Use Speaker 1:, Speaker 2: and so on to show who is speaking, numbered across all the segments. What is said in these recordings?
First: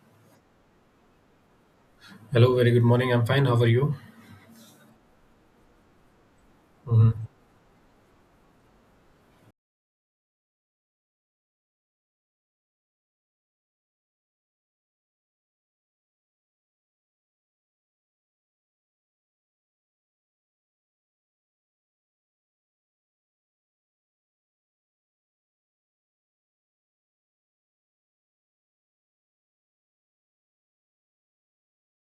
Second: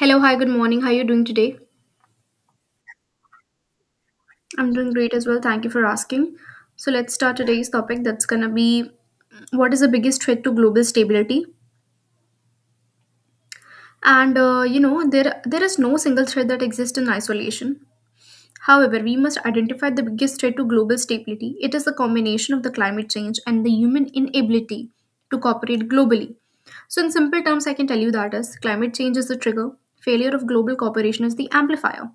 Speaker 1: Hello, hi, good morning. How are you doing today?
Speaker 2: Hello, very good morning. I'm fine. How are you?
Speaker 1: I'm doing great as well. Thank you for asking. So, let's
Speaker 2: Hmm.
Speaker 1: start today's topic. That's gonna be what is the biggest threat to global stability? There is no single threat that exists in isolation. However, we must identify the biggest threat to global stability. It is the combination of the climate change and the human inability to cooperate globally. So, in simple terms, I can tell you that is climate change is the trigger, failure of global cooperation is the amplifier.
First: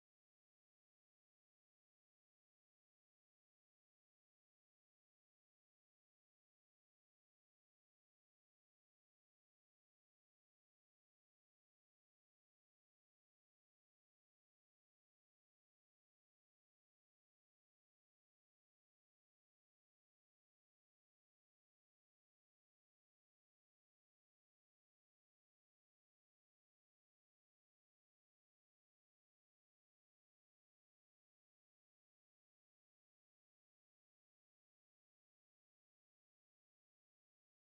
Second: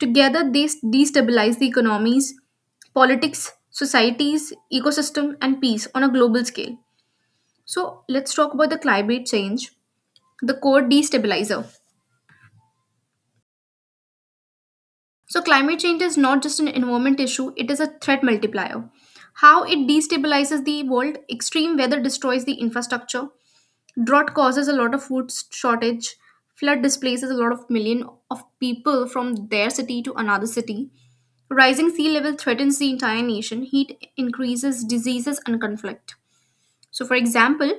Speaker 1: Together, destabilize the economies, politics, societies, ecosystem, and peace on a global scale. So, let's talk about the climate change, the core destabilizer. So, climate change is not just an environment issue, it is a threat multiplier. How it destabilizes the world, extreme weather destroys the infrastructure, drought causes a lot of food shortage. Flood displaces a lot of million of people from their city to another city. Rising sea level threatens the entire nation. Heat increases diseases and conflict. So, for example,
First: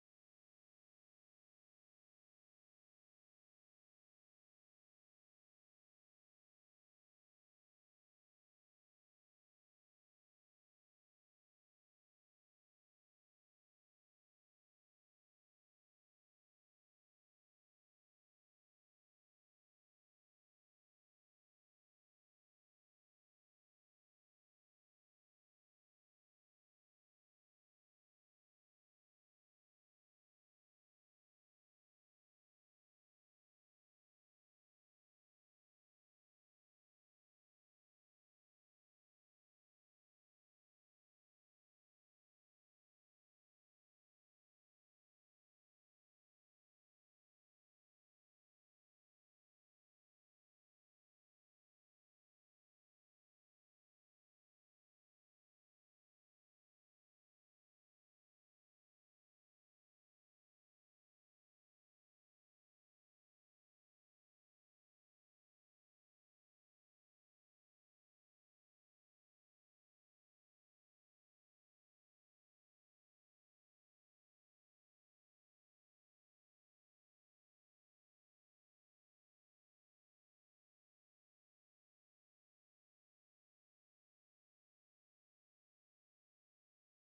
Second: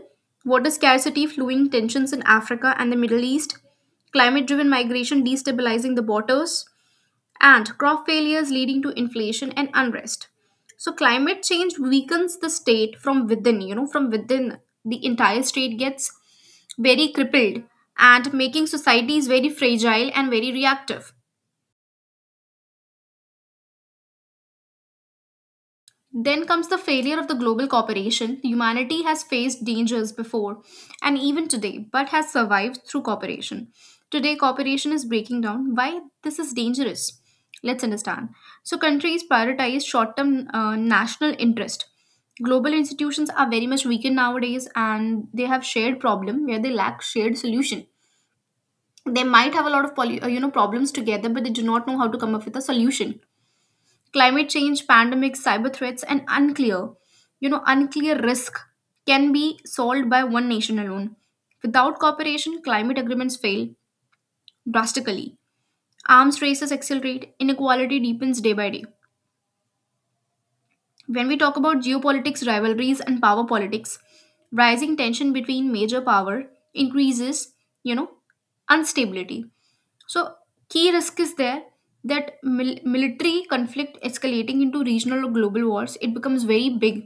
Speaker 1: water scarcity, flowing tensions in Africa and the Middle East, climate driven migration destabilizing the borders, and crop failures leading to inflation and unrest. So, climate change weakens the state from within, from within the entire state gets very crippled and making societies very fragile and very reactive. Then comes the failure of the global cooperation. Humanity has faced dangers before and even today, but has survived through cooperation. Today, cooperation is breaking down. Why this is dangerous? Let's understand. So, countries prioritize short term national interest. Global institutions are very much weakened nowadays and they have shared problem where they lack shared solution. They might have a lot of problems together, but they do not know how to come up with a solution, climate change, pandemics, cyber threats, and unclear you know unclear risk can be solved by one nation alone. Without cooperation, climate agreements fail drastically, arms races accelerate, inequality deepens day by day. When we talk about geopolitics, rivalries, and power politics, rising tension between major power increases, you know instability. So key risk is there that military conflict escalating into regional or global wars, it becomes very big.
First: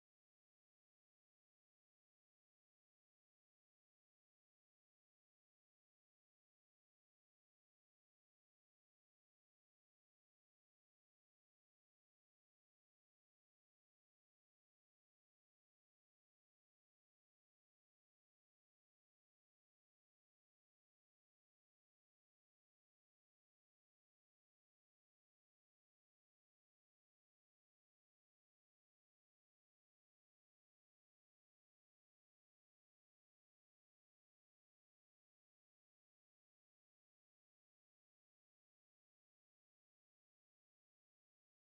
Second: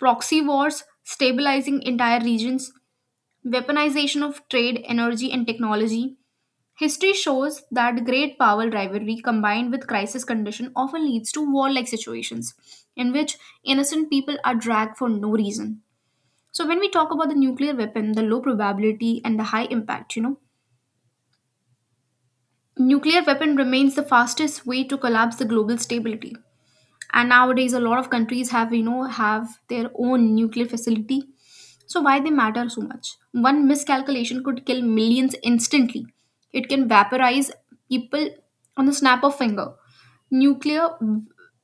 Speaker 1: Proxy wars stabilizing entire regions, weaponization of trade, energy, and technology. History shows that great power rivalry combined with crisis condition often leads to warlike situations in which innocent people are dragged for no reason. So when we talk about the nuclear weapon, the low probability and the high impact, nuclear weapon remains the fastest way to collapse the global stability, and nowadays a lot of countries have have their own nuclear facility. So why they matter so much, one miscalculation could kill millions instantly. It can vaporize people on the snap of finger. nuclear w-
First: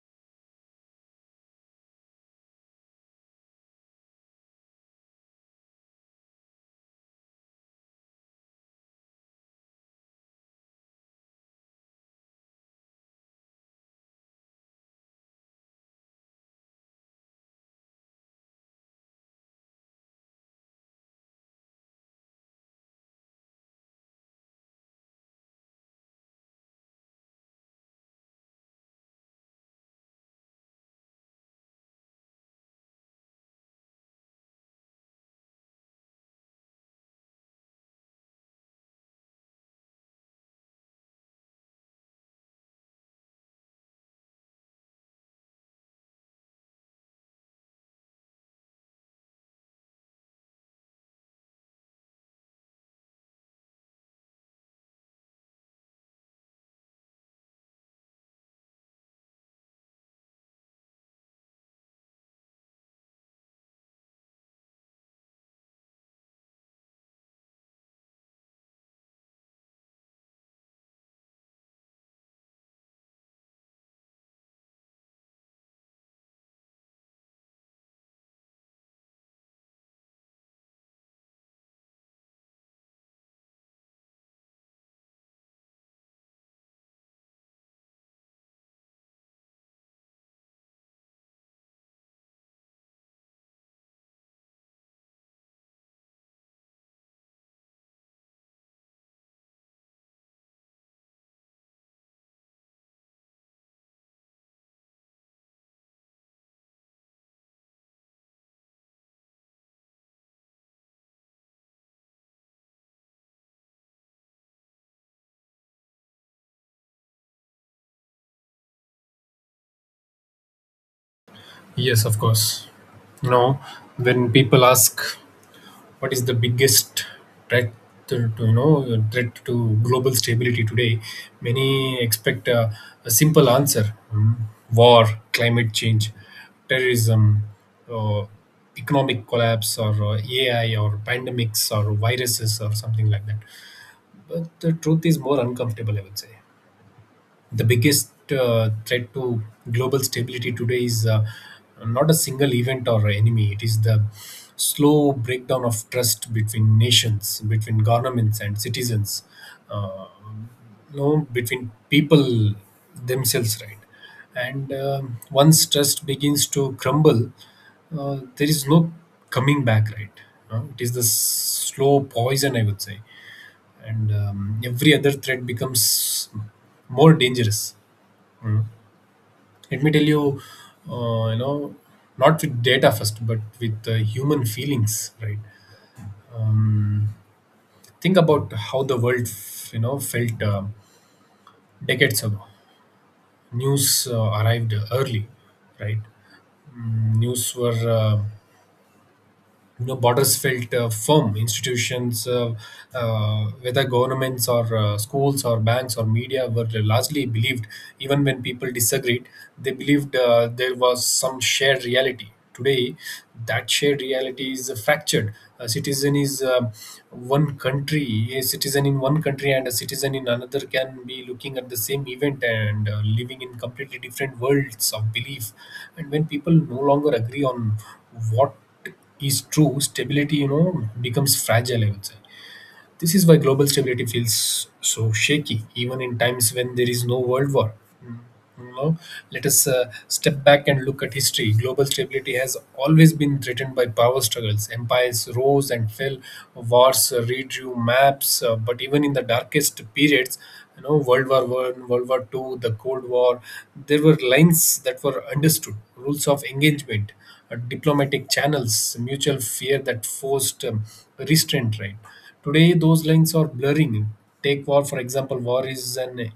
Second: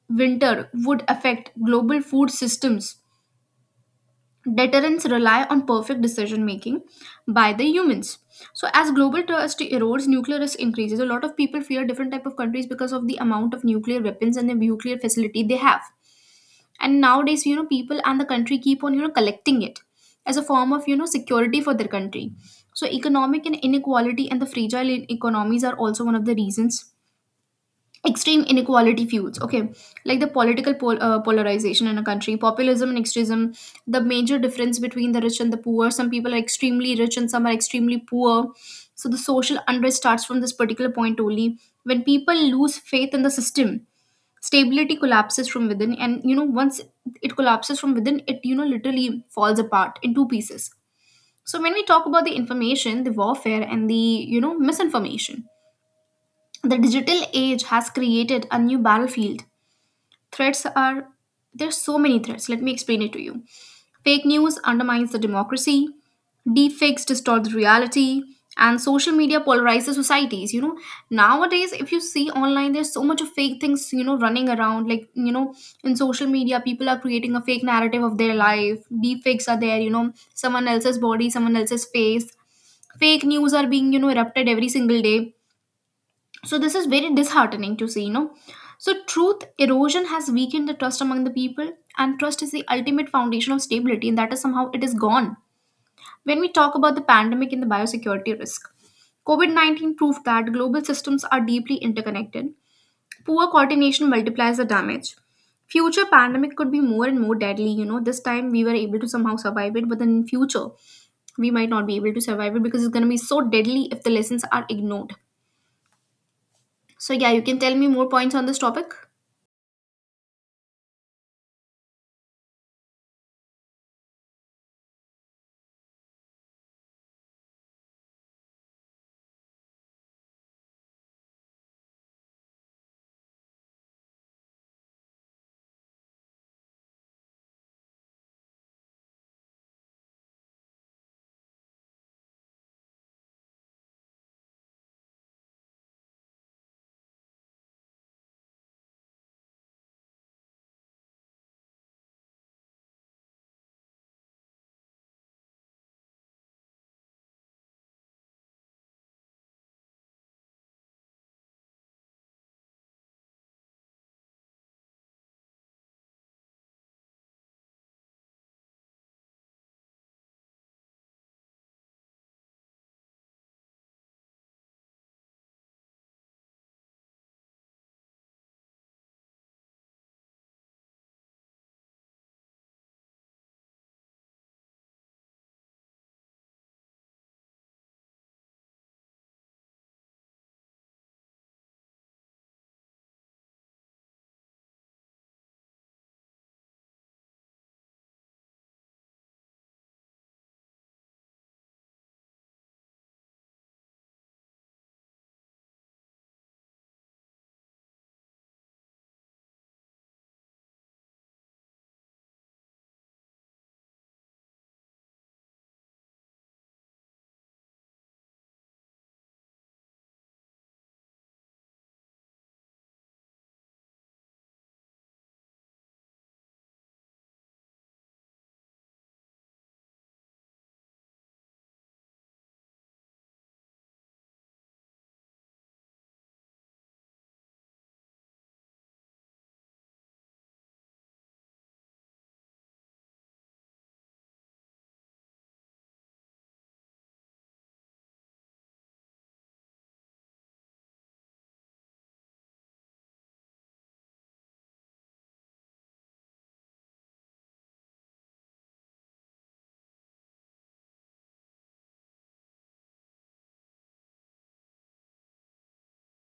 Speaker 1: winter would affect global food systems. Deterrence rely on perfect decision making by the humans. So as global trust erodes, nuclear risk increases. A lot of people fear different type of countries because of the amount of nuclear weapons and the nuclear facility they have. And nowadays, people and the country keep on collecting it as a form of security for their country. So economic and inequality and the economies are also one of the reasons. Extreme inequality fuels, okay, like the polarization in a country, populism, and extremism, the major difference between the rich and the poor. Some people are extremely rich and some are extremely poor. So the social unrest starts from this particular point only. When people lose faith in the system, stability collapses from within, and once it collapses from within, it literally falls apart in two pieces. So when we talk about the information, the warfare, and the misinformation, the digital age has created a new battlefield. Threats are, there's so many threats, let me explain it to you. Fake news undermines the democracy, deepfakes distort the reality, and social media polarizes societies. Nowadays, if you see online, there's so much of fake things, running around. Like, in social media, people are creating a fake narrative of their life. Deepfakes are there, someone else's body, someone else's face. Fake news are being, erupted every single day. So this is very disheartening to see. So truth erosion has weakened the trust among the people, and trust is the ultimate foundation of stability, and that is somehow it is gone. When we talk about the pandemic and the biosecurity risk, COVID 19 proved that global systems are deeply interconnected. Poor coordination multiplies the damage. Future pandemic could be more and more deadly. You know, this time we were able to somehow survive it, but then in future we might not be able to survive it because it's gonna be so deadly if the lessons are ignored. So yeah, you can tell me more points on this topic.
Speaker 2: Yes, of course. You know, when people ask what is the biggest threat you know threat to global stability today, many expect a simple answer: mm, war, climate change, terrorism, uh, economic collapse, or AI, or pandemics, or viruses, or something like that. But the truth is more uncomfortable, I would say. The biggest threat to global stability today is not a single event or enemy. It is the slow breakdown of trust between nations, between governments and citizens, uh, no, between people themselves, right? And Once trust begins to crumble, there is no coming back, right? It is the slow poison, I would say, and every other threat becomes more dangerous. Let me tell you, you know, not with data first but with human feelings, right? Think about how the world you know felt decades ago. News arrived early, right? News were you know, borders felt firm, institutions, whether governments or schools or banks or media were largely believed. Even when people disagreed, they believed there was some shared reality. Today, that shared reality is fractured. a citizen is uh, a citizen in one country and a citizen in another can be looking at the same event and living in completely different worlds of belief. And when people no longer agree on what is true, stability, you know, becomes fragile, I would say. This is why global stability feels so shaky, even in times when there is no world war. Mm, you know, let us step back and look at history. Global stability has always been threatened by power struggles. Empires rose and fell, wars redrew maps. But even in the darkest periods, you know, World War I, World War II, the Cold War, there were lines that were understood, rules of engagement, diplomatic channels, mutual fear that forced restraint, right? Today, those lines are blurring. Take war, for example. War is an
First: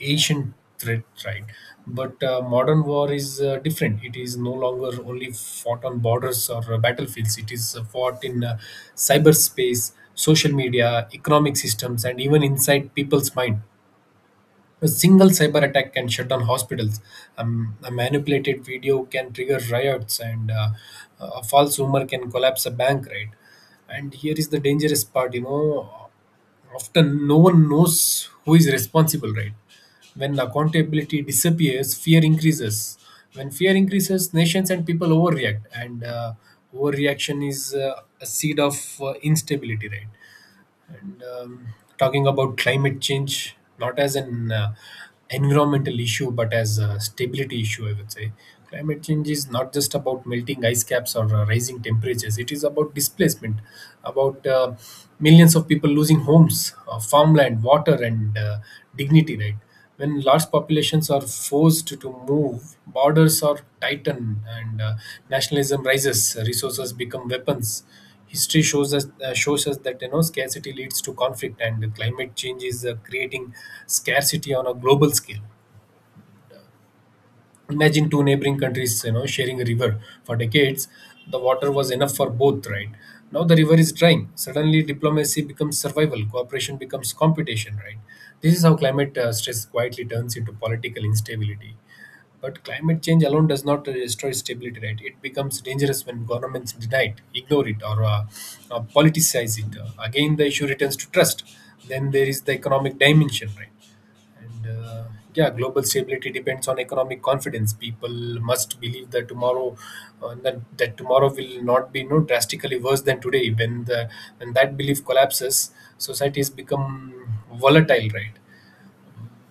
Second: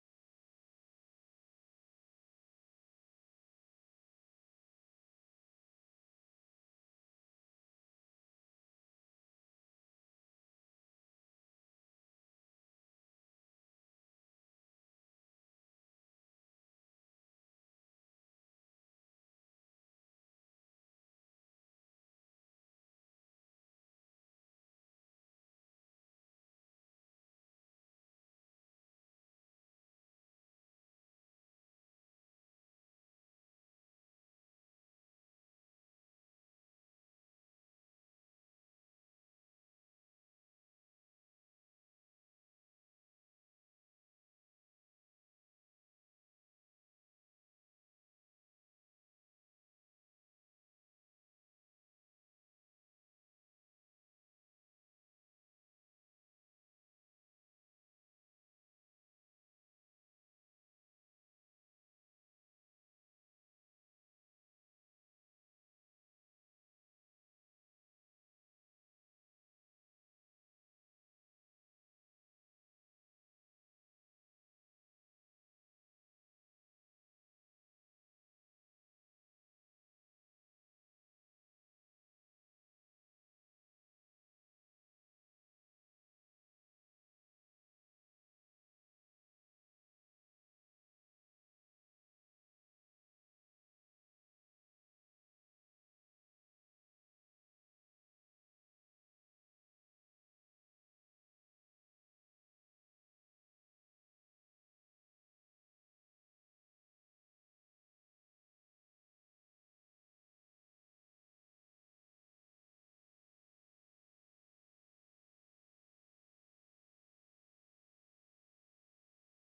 Speaker 2: ancient threat, right? But modern war is different. It is no longer only fought on borders or battlefields, it is fought in cyberspace, social media, economic systems, and even inside people's mind. A single cyber attack can shut down hospitals. A manipulated video can trigger riots, and a false rumor can collapse a bank, right? And here is the dangerous part, you know. Often, no one knows who is responsible, right? When accountability disappears, fear increases. When fear increases, nations and people overreact, and overreaction is a seed of instability, right? and Talking about climate change not as an environmental issue but as a stability issue, I would say climate change is not just about melting ice caps or rising temperatures, it is about displacement, about millions of people losing homes, farmland, water, and dignity, right? When large populations are forced to move, borders are tightened and nationalism rises, resources become weapons. History shows us that you know scarcity leads to conflict, and climate change is creating scarcity on a global scale. Imagine two neighboring countries, you know, sharing a river for decades. The water was enough for both, right? Now the river is drying. Suddenly diplomacy becomes survival, cooperation becomes competition, right? This is how climate stress quietly turns into political instability. But climate change alone does not destroy stability, right? It becomes dangerous when governments deny it, ignore it, or politicize it. Again the issue returns to trust. Then there is the economic dimension, right? and Yeah, global stability depends on economic confidence. People must believe that tomorrow, that, that tomorrow will not be no drastically worse than today. When that belief collapses, societies become volatile, right?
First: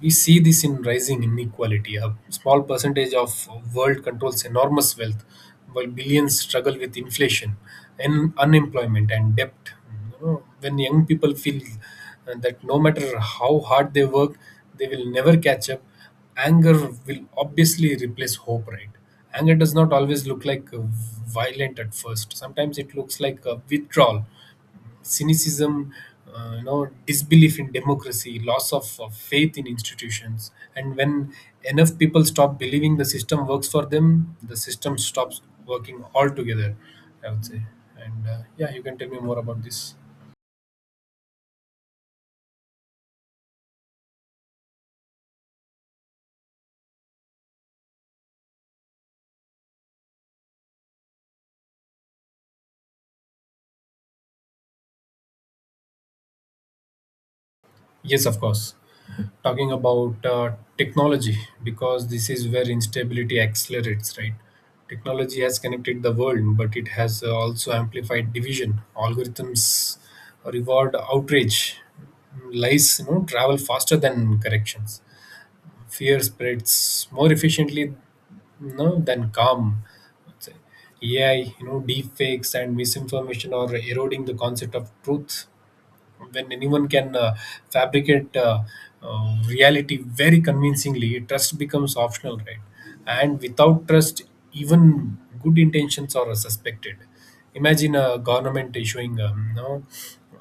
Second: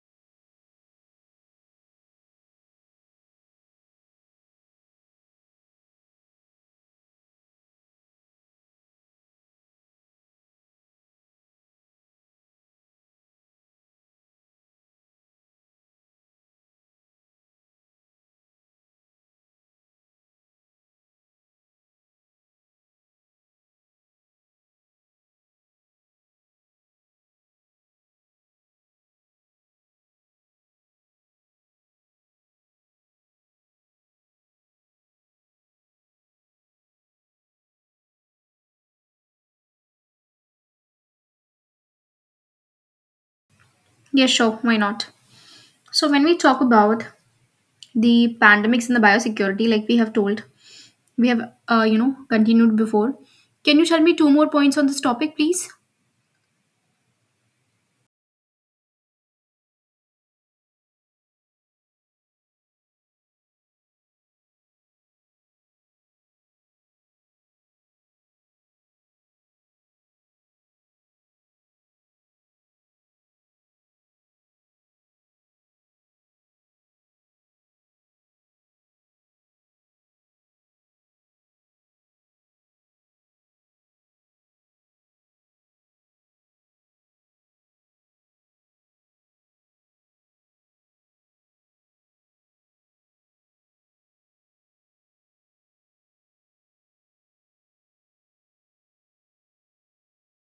Speaker 2: We see this in rising inequality. A small percentage of world controls enormous wealth, while billions struggle with inflation, and unemployment, and debt. You know, when young people feel that no matter how hard they work, they will never catch up. Anger will obviously replace hope, right? Anger does not always look like violent at first. Sometimes it looks like a withdrawal, cynicism, you know, disbelief in democracy, loss of faith in institutions. And when enough people stop believing the system works for them, the system stops working altogether, I would say. And yeah, you can tell me more about this.
Speaker 1: Yeah, sure. Why not? So when we talk about the pandemics and the biosecurity, like we have told, we have continued before. Can you tell me two more points on this topic, please?
Speaker 2: Yes, of course. Talking about technology, because this is where instability accelerates, right? Technology has connected the world, but it has also amplified division. Algorithms reward outrage, lies you know travel faster than corrections, fear spreads more efficiently, you know, than calm, I'd say. AI, you know, deep fakes and misinformation are eroding the concept of truth. When anyone can fabricate reality very convincingly, trust becomes optional, right? And without trust, even good intentions are suspected. Imagine a government issuing you know,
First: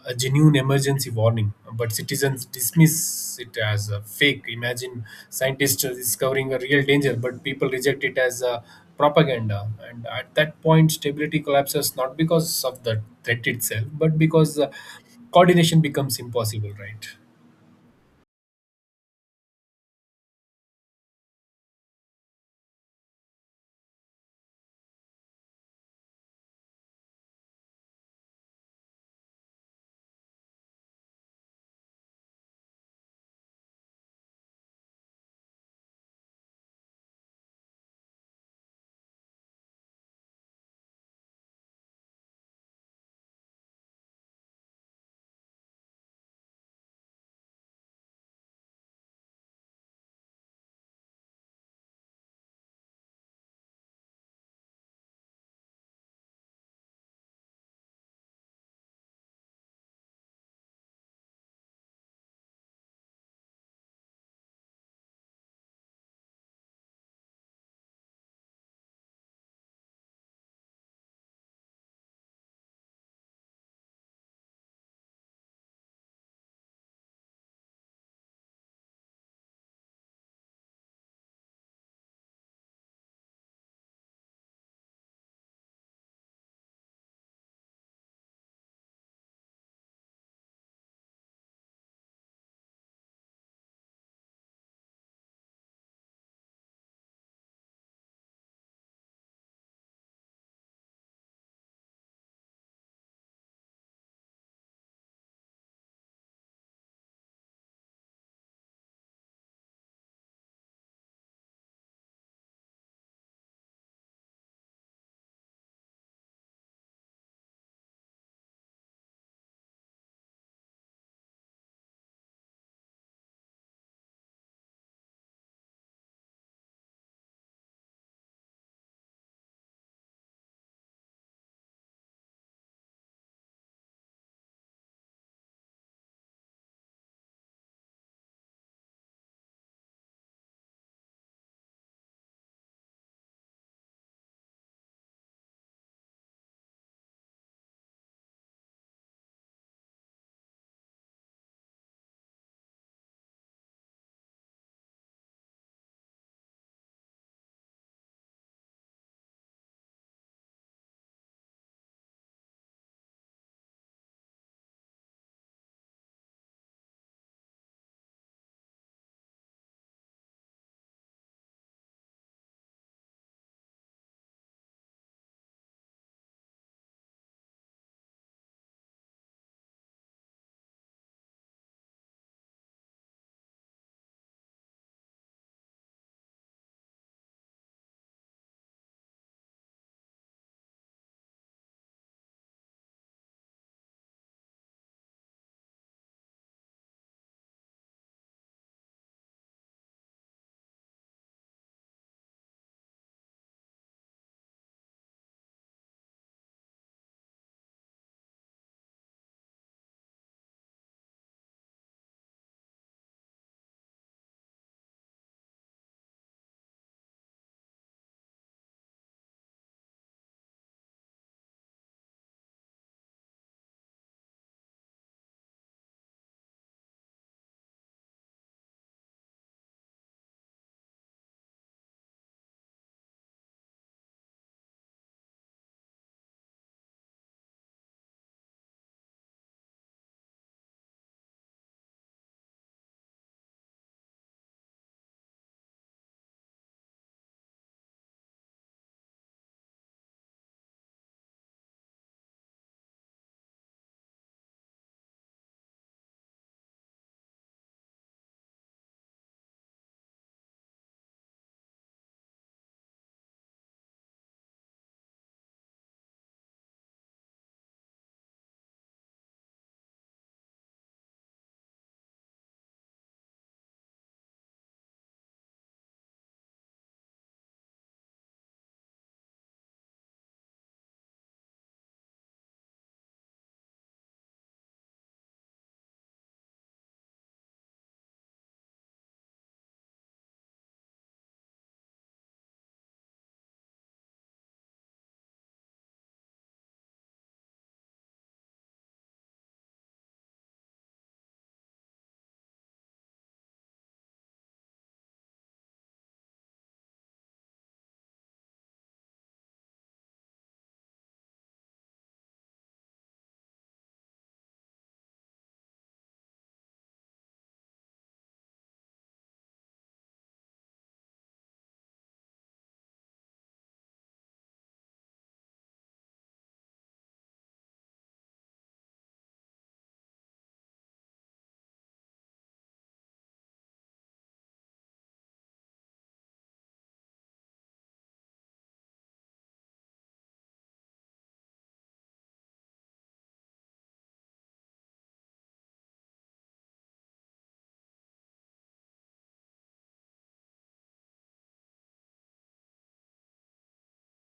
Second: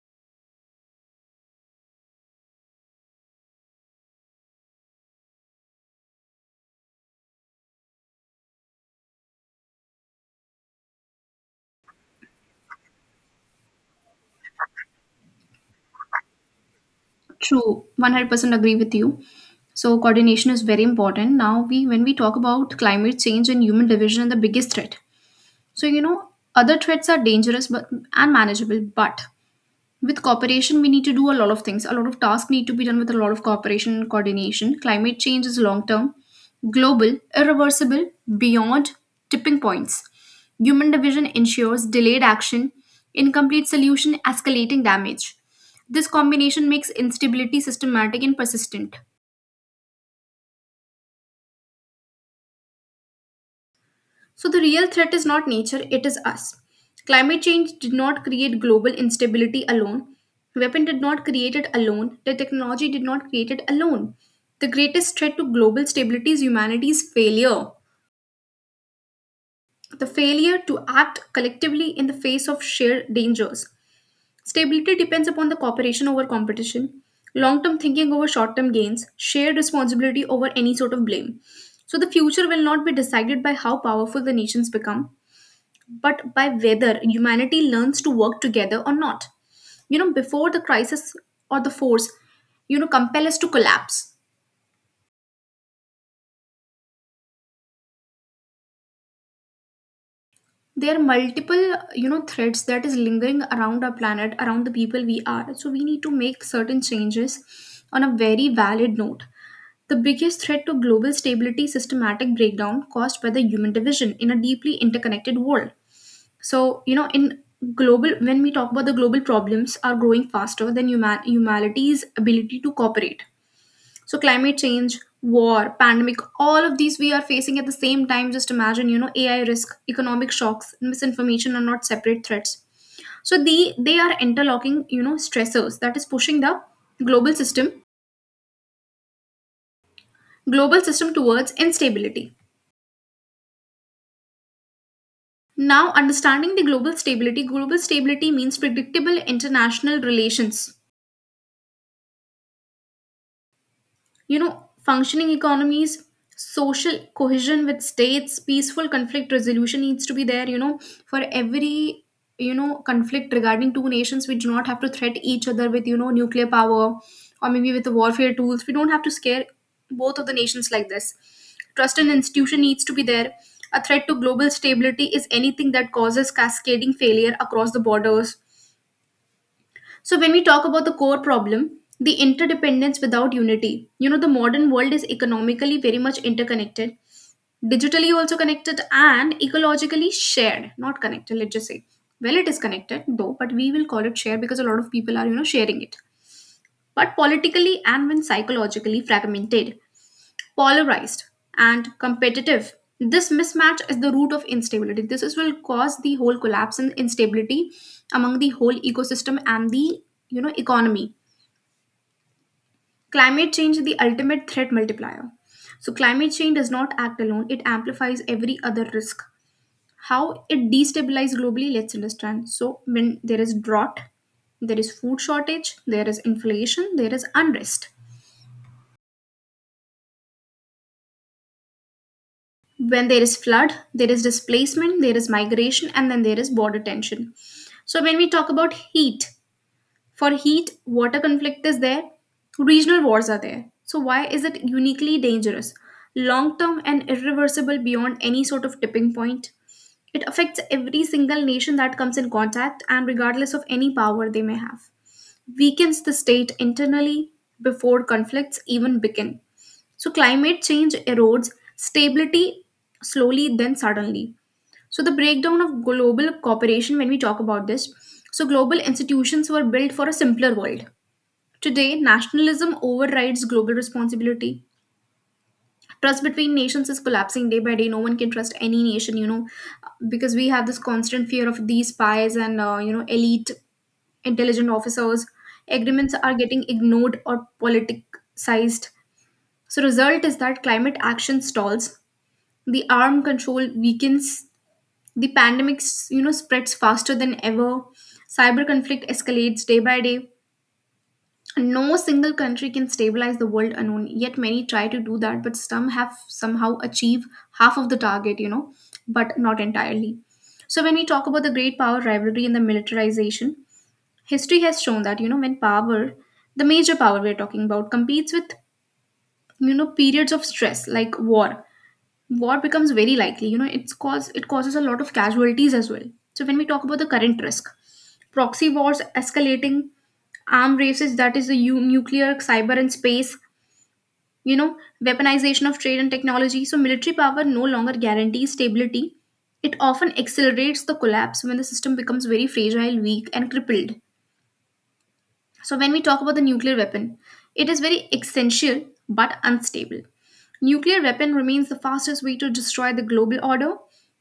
Speaker 2: a genuine emergency warning but citizens dismiss it as a fake. Imagine scientists discovering a real danger but people reject it as a propaganda. And at that point stability collapses, not because of the threat itself but because coordination becomes impossible, right?
Speaker 1: True, 100% agree with you. So coordination is very important. Now we when we talk about climate change and human division, and the biggest threat. So other threats are dangerous but and manageable, but with cooperation we need to do a lot of things, a lot of tasks need to be done with a lot of cooperation and coordination. Climate change is long term, global, irreversible, beyond tipping points. Human division ensures delayed action, incomplete solution, escalating damage. This combination makes instability systematic and persistent. So the real threat is not nature, it is us. Climate change did not create global instability alone. Weapon did not create it alone. The technology did not create it alone. The greatest threat to global stability is humanity's failure. The failure to act collectively in the face of shared dangers. Stability depends upon the cooperation over competition, long term thinking over short term gains, shared responsibility over any sort of blame. So the future will not be decided by how powerful the nations become, but by whether humanity learns to work together or not. You know, before the crisis or the force, compel us to collapse. There are multiple, threads that is lingering around our planet, around the people we are. So we need to make certain changes on a very valid note. The biggest threat to global stability is systematic breakdown caused by the human division in a deeply interconnected world. So, in global, when we talk about the global problems are growing faster than humanity's ability to cooperate. So, climate change, war, pandemic, all of these we are facing at the same time. Just imagine, AI risk, economic shocks, misinformation are not separate threats. So, they are interlocking, stressors that is pushing the global system, global system towards instability. Now, understanding the global stability means predictable international relations, functioning economies, social cohesion with states, peaceful conflict resolution needs to be there, for every conflict regarding two nations. We do not have to threat each other with nuclear power, or maybe with the warfare tools. We don't have to scare both of the nations like this. Trust in institution needs to be there. A threat to global stability is anything that causes cascading failure across the borders. So, when we talk about the core problem, the interdependence without unity, the modern world is economically very much interconnected, digitally also connected, and ecologically shared, not connected, let's just say. Well, it is connected though, but we will call it shared because a lot of people are, sharing it. But politically and when psychologically fragmented, polarized, and competitive, this mismatch is the root of instability. This is will cause the whole collapse and instability among the whole ecosystem and the economy. Climate change is the ultimate threat multiplier. So climate change does not act alone, it amplifies every other risk. How it destabilizes globally, let's understand. So when there is drought, there is food shortage, there is inflation, there is unrest. When there is flood, there is displacement, there is migration, and then there is border tension. So when we talk about heat, for heat, water conflict is there, regional wars are there. So, why is it uniquely dangerous, long term, and irreversible beyond any sort of tipping point? It affects every single nation that comes in contact, and regardless of any power they may have, weakens the state internally before conflicts even begin. So, climate change erodes stability slowly, then suddenly. So, the breakdown of global cooperation, when we talk about this, so global institutions were built for a simpler world. Today, nationalism overrides global responsibility. Trust between nations is collapsing day by day. No one can trust any nation, you know, because we have this constant fear of these spies and, you know, elite intelligent officers. Agreements are getting ignored or politicized. So, result is that climate action stalls, the arm control weakens, the you know spreads faster than ever, cyber conflict escalates day by day. No single country can stabilize the world alone, yet many try to do that, but some have somehow achieve half of the target, you know, but not entirely. So when we talk about the great power rivalry and the militarization, history has shown that, you know, when power, the major power we're talking about competes with, you know, periods of stress like war, war becomes very likely, you know, it causes a lot of casualties as well. So when we talk about the current risk, proxy wars escalating, arm races, that is the nuclear, cyber and space, you know, weaponization of trade and technology. So military power no longer guarantees stability, it often accelerates the collapse when the system becomes very fragile, weak and crippled. So, when we talk about the nuclear weapon, it is very essential but unstable. Nuclear weapon remains the fastest way to destroy the global order.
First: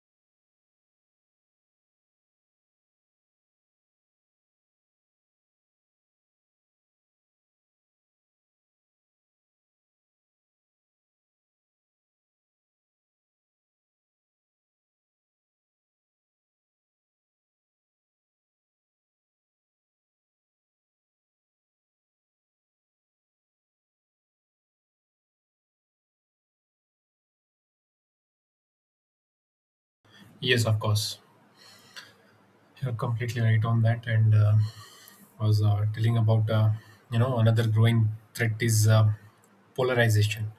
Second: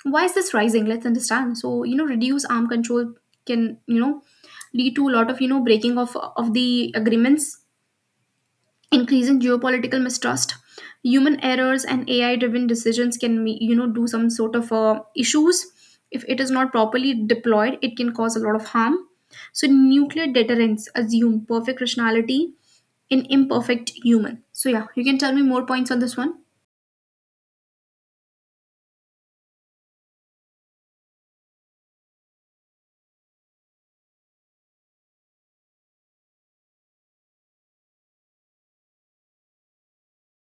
Speaker 1: Why is this rising? Let's understand. So, you know, reduce arm control can, you know, lead to a lot of, you know, breaking of the agreements, increasing geopolitical mistrust. Human errors and ai driven decisions can you know do some sort of issues. If it is not properly deployed, it can cause a lot of harm. So nuclear deterrence assume perfect rationality in imperfect human. So yeah, you can tell me more points on this one.
Speaker 2: Yes, of course. You're completely right on that. And I was telling about, you know, another growing threat is polarization.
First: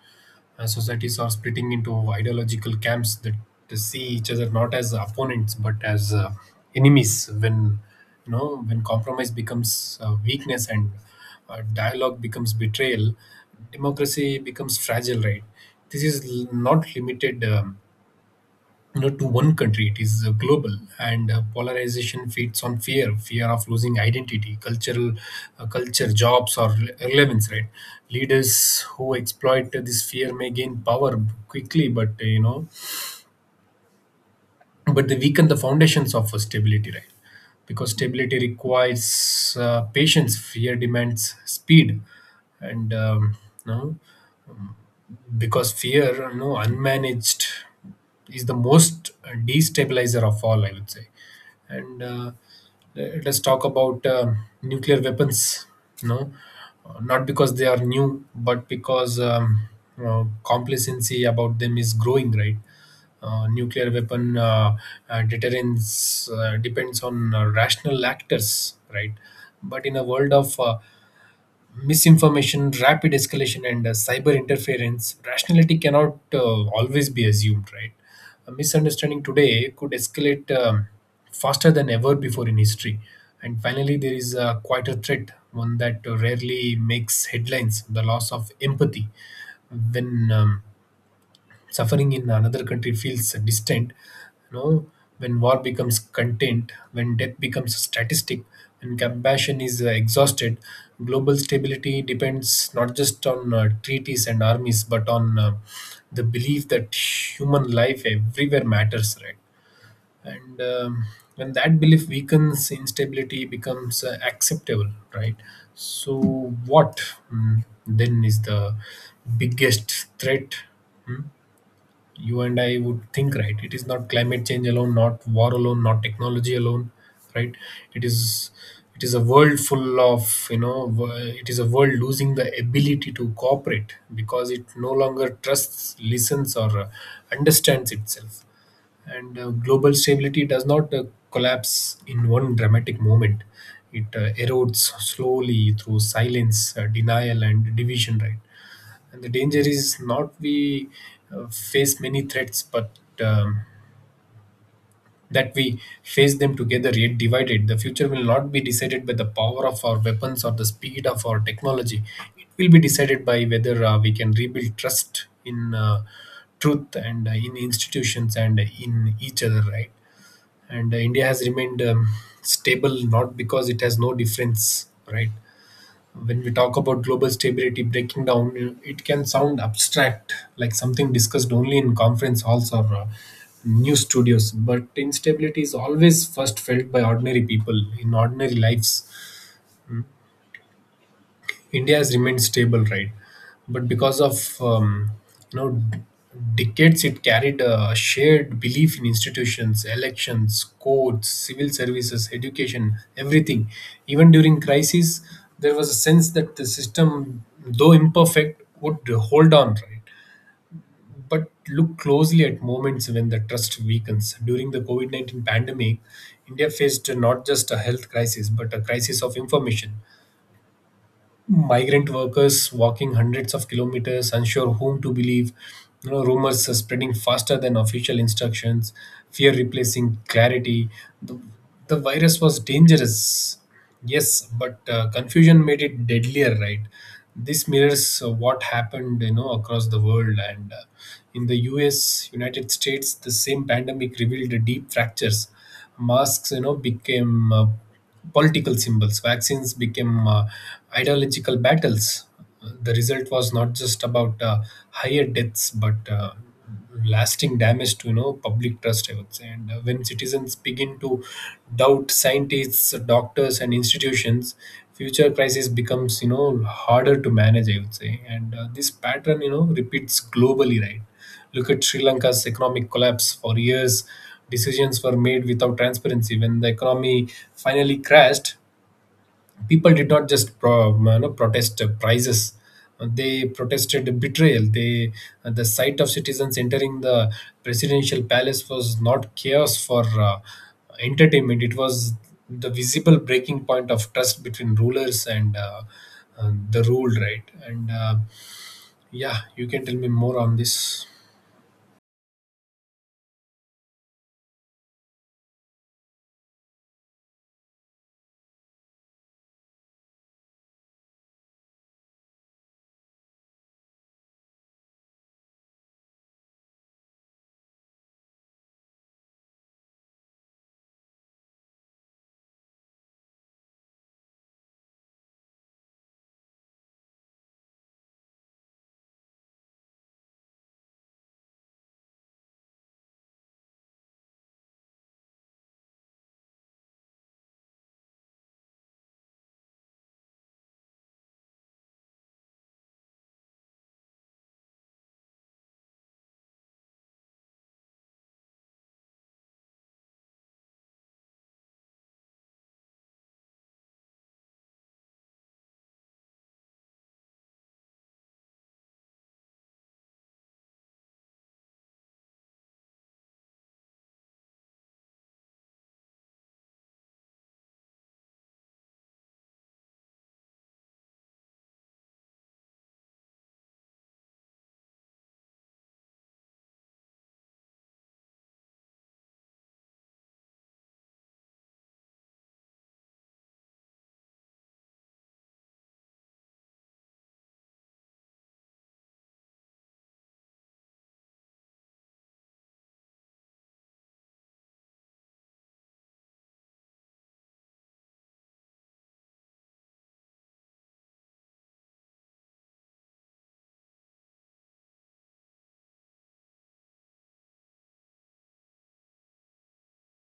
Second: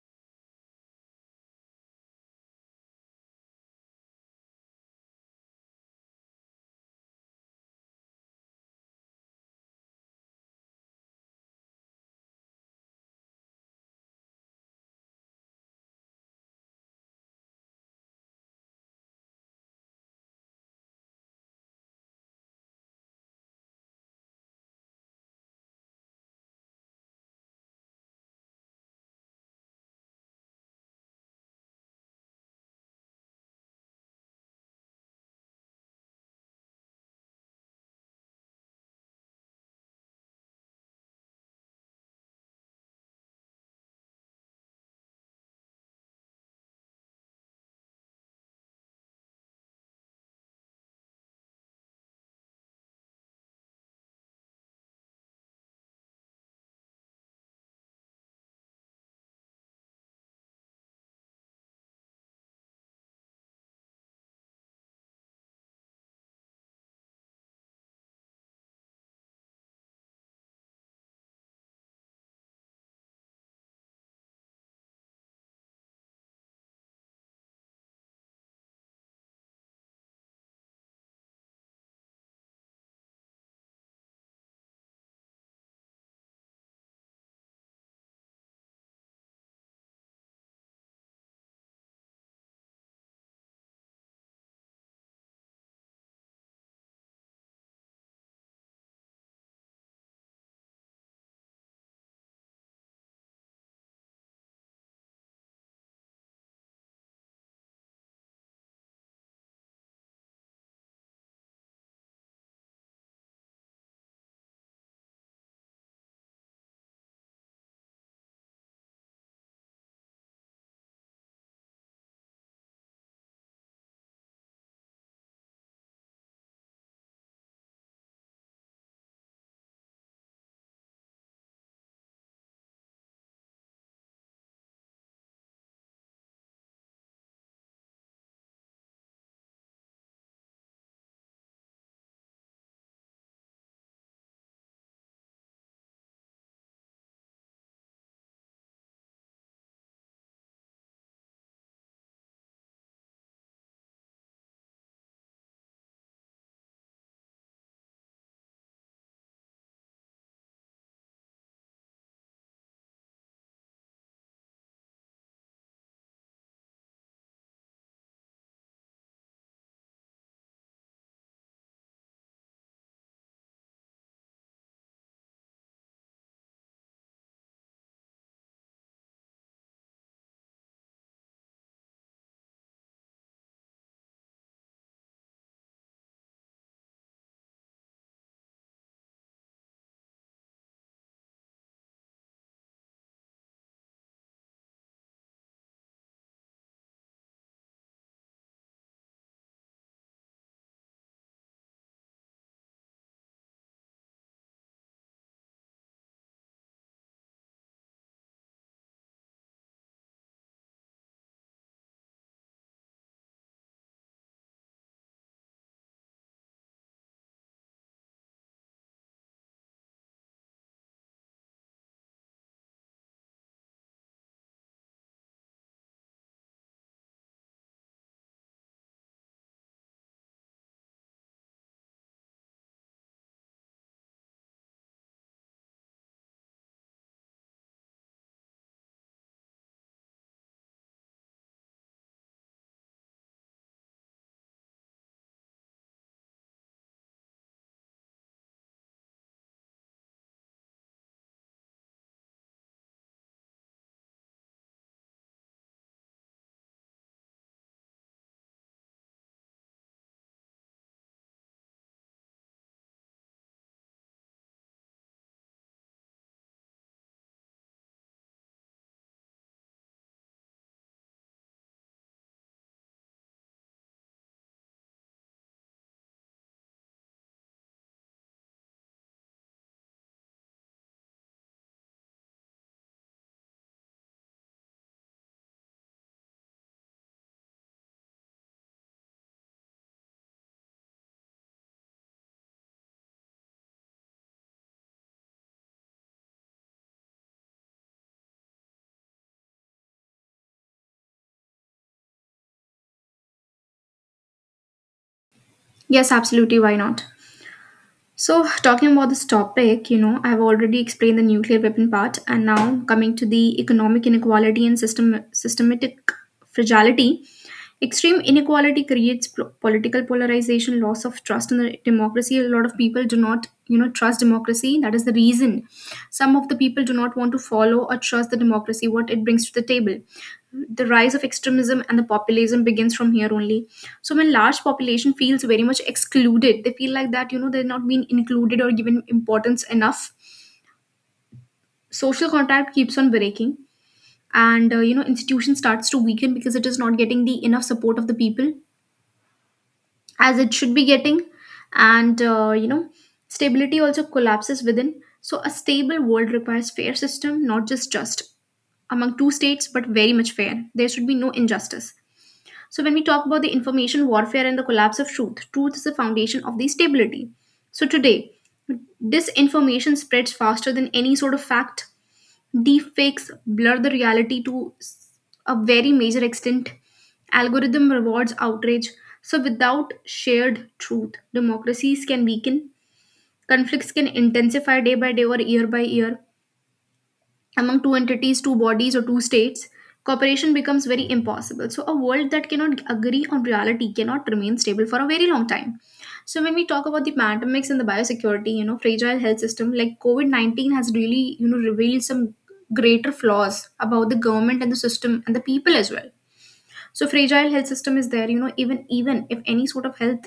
Speaker 2: Societies are splitting into ideological camps that see each other not as opponents but as enemies. When compromise becomes weakness and dialogue becomes betrayal, democracy becomes fragile, right? Not limited, you know, to one country, it is global. And polarization feeds on fear, fear of losing identity, cultural, culture, jobs, or relevance, right? Leaders who exploit this fear may gain power quickly, but but they weaken the foundations of stability, right? Because stability requires patience, fear demands speed. And no? Because fear, you know, unmanaged is the most destabilizer of all, I would say. And let us talk about nuclear weapons. No, not because they are new, but because you know, complacency about them is growing, right? Nuclear weapon deterrence depends on rational actors, right? But in a world of misinformation, rapid escalation, and cyber interference, rationality cannot always be assumed, right? A misunderstanding today could escalate faster than ever before in history. And finally, there is quite a quieter threat, one that rarely makes headlines: the loss of empathy. When Suffering in another country feels distant. You know, when war becomes content, when death becomes a statistic, when compassion is exhausted, global stability depends not just on treaties and armies, but on the belief that human life everywhere matters, right? and When that belief weakens, instability becomes acceptable, right? So what, then, is the biggest threat? Hmm? You and I would think, right? It is not climate change alone, not war alone, not technology alone, right? It is it is a world full of you know it is a world losing the ability to cooperate because it no longer trusts, listens, or understands itself. And global stability does not collapse in one dramatic moment, it erodes slowly through silence, denial, and division, right? And the danger is not we face many threats, but um, that we face them together yet divided. The future will not be decided by the power of our weapons or the speed of our technology, it will be decided by whether we can rebuild trust in truth and in institutions and in each other, right? And India has remained stable not because it has no difference, right? When we talk about global stability breaking down, you know, it can sound abstract, like something discussed only in conference halls or news studios. But instability is always first felt by ordinary people in ordinary lives. India has remained stable, right? But because of you know decades, it carried a shared belief in institutions, elections, courts, civil services, education, everything. Even during crises, there was a sense that the system, though imperfect, would hold on, right? But look closely at moments when the trust weakens. During the COVID 19 pandemic, India faced not just a health crisis, but a crisis of information. Migrant workers walking hundreds of kilometers, unsure whom to believe, you know, rumors are spreading faster than official instructions, fear replacing clarity. The, the virus was dangerous, yes, but confusion made it deadlier, right? This mirrors what happened, you know, across the world. And in the U.S., United States, the same pandemic revealed deep fractures. Masks, you know, became political symbols, vaccines became ideological battles. The result was not just about higher deaths but lasting damage to you know public trust, I would say. And when citizens begin to doubt scientists, doctors, and institutions, future crisis becomes you know harder to manage, I would say. And this pattern you know repeats globally, right? Look at Sri Lanka's economic collapse. For years, decisions were made without transparency. When the economy finally crashed, people did not just you know, protest prices. They protested betrayal. The sight of citizens entering the presidential palace was not chaos for entertainment. It was the visible breaking point of trust between rulers and the ruled, right? And yeah, you can tell me more on this.
Speaker 1: Yes, absolutely, why not? So, talking about this topic, you know, I've already explained the nuclear weapon part, and now coming to the economic inequality and system, systematic fragility. Extreme inequality creates political polarization, loss of trust in the democracy. A lot of people do not, you know, trust democracy. That is the reason some of the people do not want to follow or trust the democracy, what it brings to the table. The rise of extremism and the populism begins from here only. So when large population feels very much excluded, they feel like that, you know, they're not being included or given importance enough. Social contact keeps on breaking, and you know, institution starts to weaken because it is not getting the enough support of the people as it should be getting. And you know, stability also collapses within. So a stable world requires fair system, not just among two states, but very much fair. There should be no injustice. So when we talk about the information warfare and the collapse of truth, truth is the foundation of the stability. So today, disinformation spreads faster than any sort of fact. Deepfakes blur the reality to a very major extent. Algorithm rewards outrage. So without shared truth, democracies can weaken, conflicts can intensify day by day or year by year among two entities, two bodies, or two states, cooperation becomes very impossible. So, a world that cannot agree on reality cannot remain stable for a very long time. So, when we talk about the pandemics and the biosecurity, you know, fragile health system like COVID 19 has really, you know, revealed some greater flaws about the government and the system and the people as well. So, fragile health system is there, you know, even if any sort of health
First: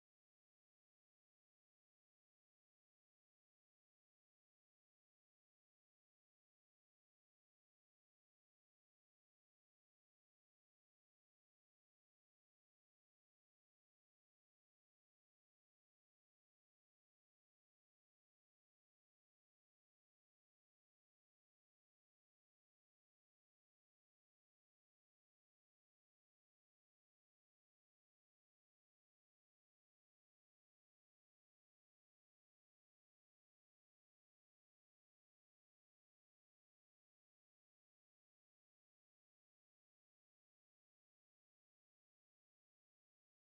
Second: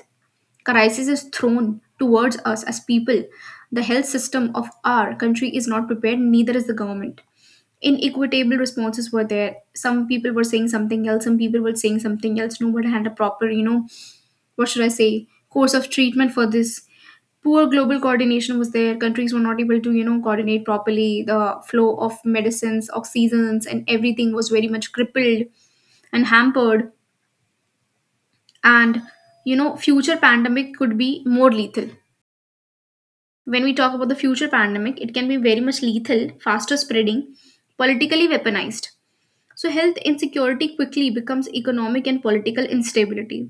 Speaker 1: crisis is thrown towards us as people, the health system of our country is not prepared, neither is the government. Inequitable responses were there. Some people were saying something else, some people were saying something else. Nobody had a proper, you know, what should I say, course of treatment for this. Poor global coordination was there. Countries were not able to, you know, coordinate properly. The flow of medicines, oxygens, and everything was very much crippled and hampered. And, you know, future pandemic could be more lethal. When we talk about the future pandemic, it can be very much lethal, faster spreading, politically weaponized. So, health insecurity quickly becomes economic and political instability.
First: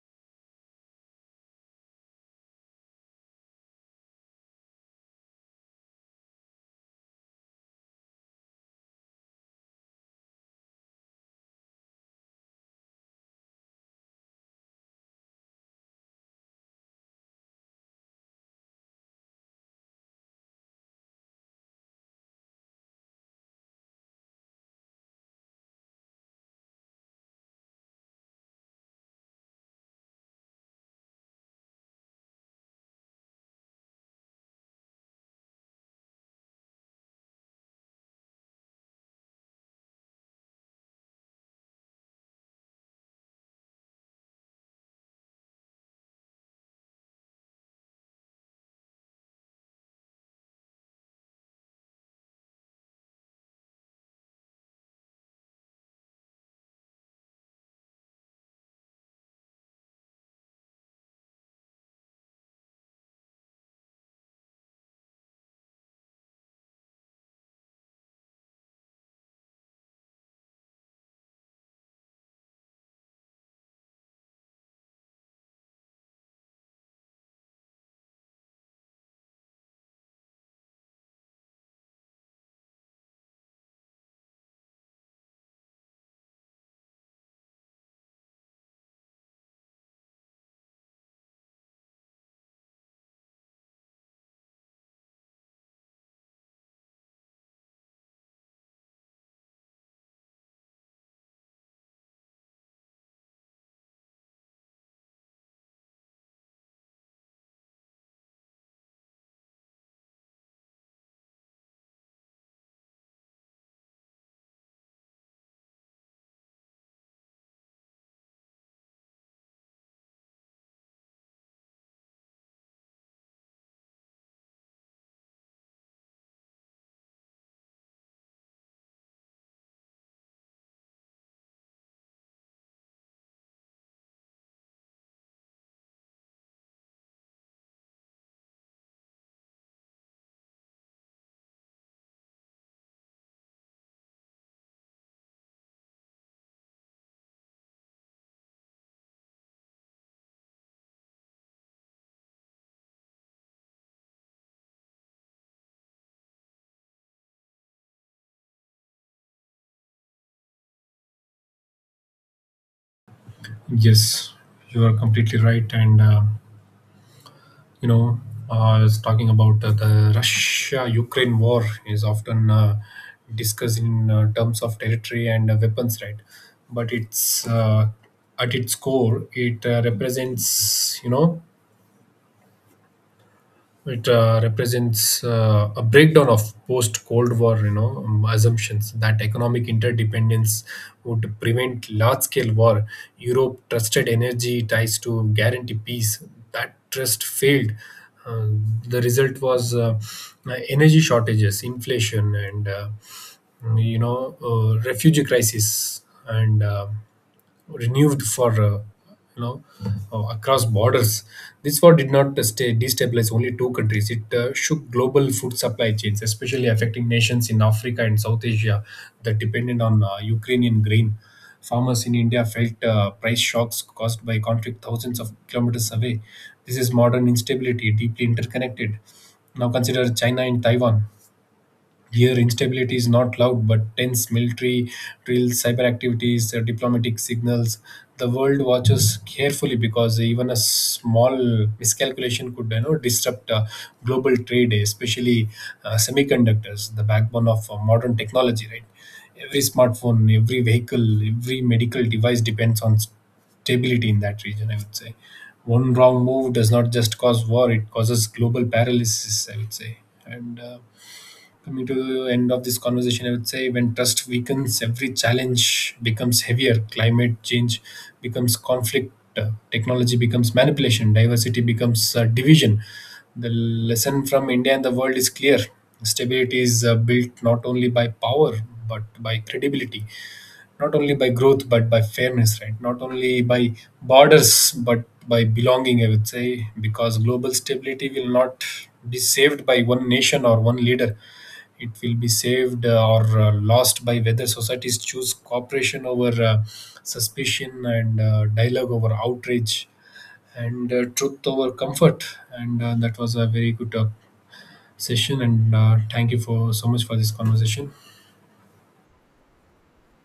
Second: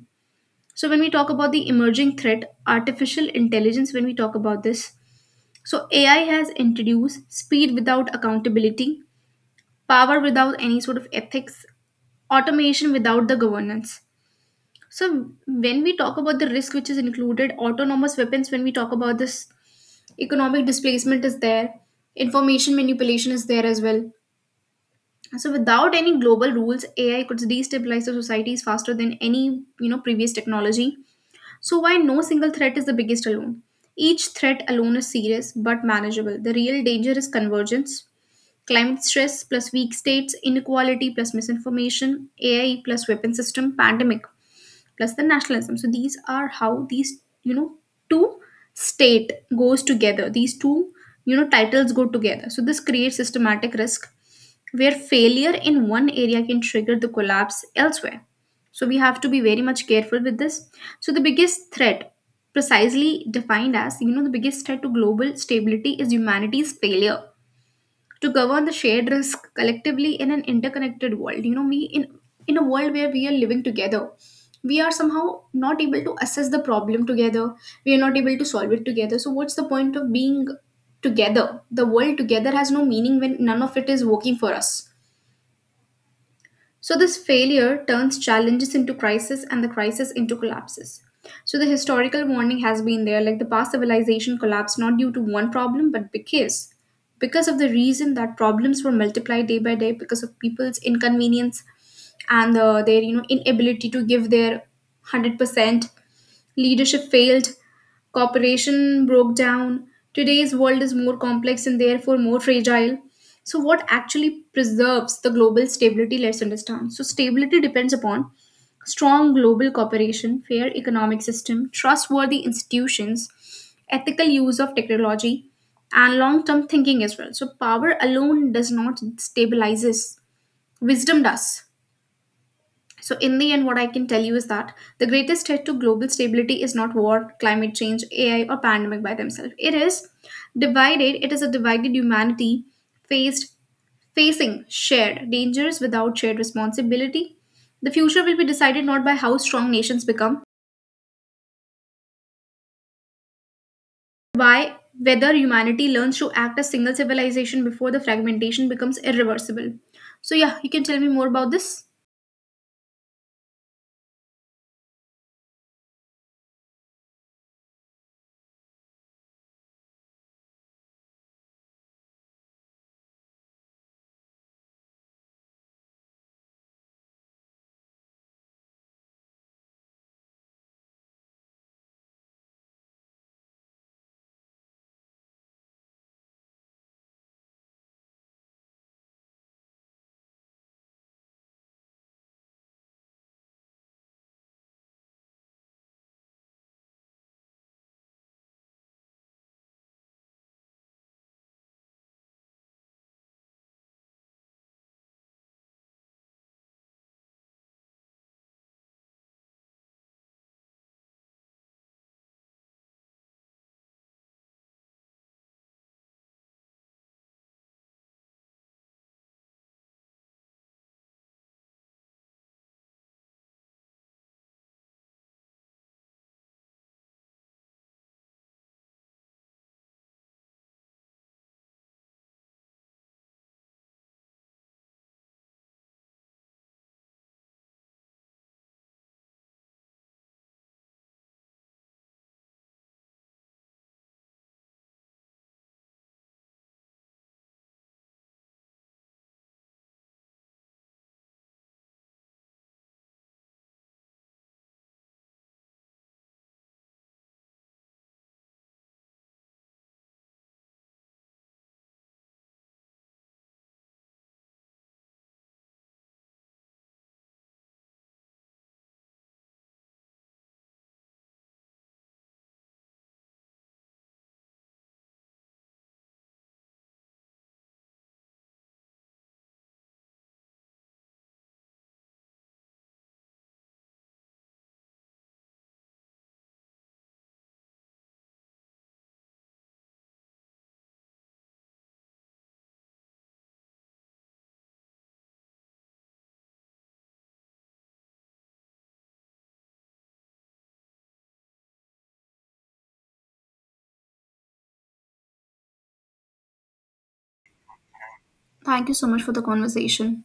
Speaker 1: So, when we talk about the emerging threat, artificial intelligence, when we talk about this, so AI has introduced speed without accountability, power without any sort of ethics, automation without the governance. So, when we talk about the risk which is included, autonomous weapons, when we talk about this, economic displacement is there, information manipulation is there as well. So without any global rules, AI could destabilize the societies faster than any, you know, previous technology. So why no single threat is the biggest alone? Each threat alone is serious but manageable. The real danger is convergence, climate stress plus weak states, inequality plus misinformation, AI plus weapon system, pandemic plus the nationalism. So these are how these, you know, two state goes together, these two, you know, titles go together. So this creates systematic risk where failure in one area can trigger the collapse elsewhere. So we have to be very much careful with this. So the biggest threat, precisely defined as, you know, the biggest threat to global stability is humanity's failure to govern the shared risk collectively in an interconnected world. You know, we in a world where we are living together, we are somehow not able to assess the problem together, we are not able to solve it together. So what's the point of being together? The world together has no meaning when none of it is working for us. So this failure turns challenges into crisis and the crisis into collapses. So the historical warning has been there, like the past civilization collapsed not due to one problem, but because of the reason that problems were multiplied day by day because of people's inconvenience and their, you know, inability to give their 100%. Leadership failed, cooperation broke down. Today's world is more complex and therefore more fragile. So what actually preserves the global stability, let's understand. So stability depends upon strong global cooperation, fair economic system, trustworthy institutions, ethical use of technology, and long-term thinking as well. So power alone does not stabilize us. Wisdom does. So in the end, what I can tell you is that the greatest threat to global stability is not war, climate change, AI, or pandemic by themselves. It is divided. It is a divided humanity faced Facing shared dangers without shared responsibility. The future will be decided not by how strong nations become, but by whether humanity learns to act as single civilization before the fragmentation becomes irreversible. So, yeah, you can tell me more about this.
Speaker 2: Yes, you are completely right. And, you know, I was talking about the Russia Ukraine war is often discussed in terms of territory and weapons, right? But it's at its core, it it represents a breakdown of post-Cold War, you know, assumptions that economic interdependence would prevent large-scale war. Europe trusted energy ties to guarantee peace. That trust failed. Uh, the result was energy shortages, inflation, and refugee crisis, and. Renewed for, you know across borders. This war did not stay destabilize only two countries. It shook global food supply chains, especially affecting nations in Africa and South Asia that depended on Ukrainian grain. Farmers in India felt price shocks caused by conflict thousands of kilometers away. This is modern instability, deeply interconnected. Now consider China and Taiwan. Here, instability is not loud but tense: military drills, cyber activities, diplomatic signals. The world watches carefully because even a small miscalculation could, you know, disrupt global trade, especially semiconductors, the backbone of modern technology, right? Every smartphone, every vehicle, every medical device depends on stability in that region, I would say. One wrong move does not just cause war, it causes global paralysis, I would say. And coming to the end of this conversation, I would say when trust weakens, every challenge becomes heavier. Climate change becomes conflict, technology becomes manipulation, diversity becomes division. The lesson from India and the world is clear. Stability is built not only by power but by credibility, not only by growth but by fairness, right? Not only by borders but by belonging, I would say, because global stability will not be saved by one nation or one leader, it will be saved or lost by whether societies choose cooperation over suspicion and dialogue over outrage and truth over comfort. And that was a very good session. And thank you for so much for this conversation.
Speaker 1: Thank you so much for the conversation.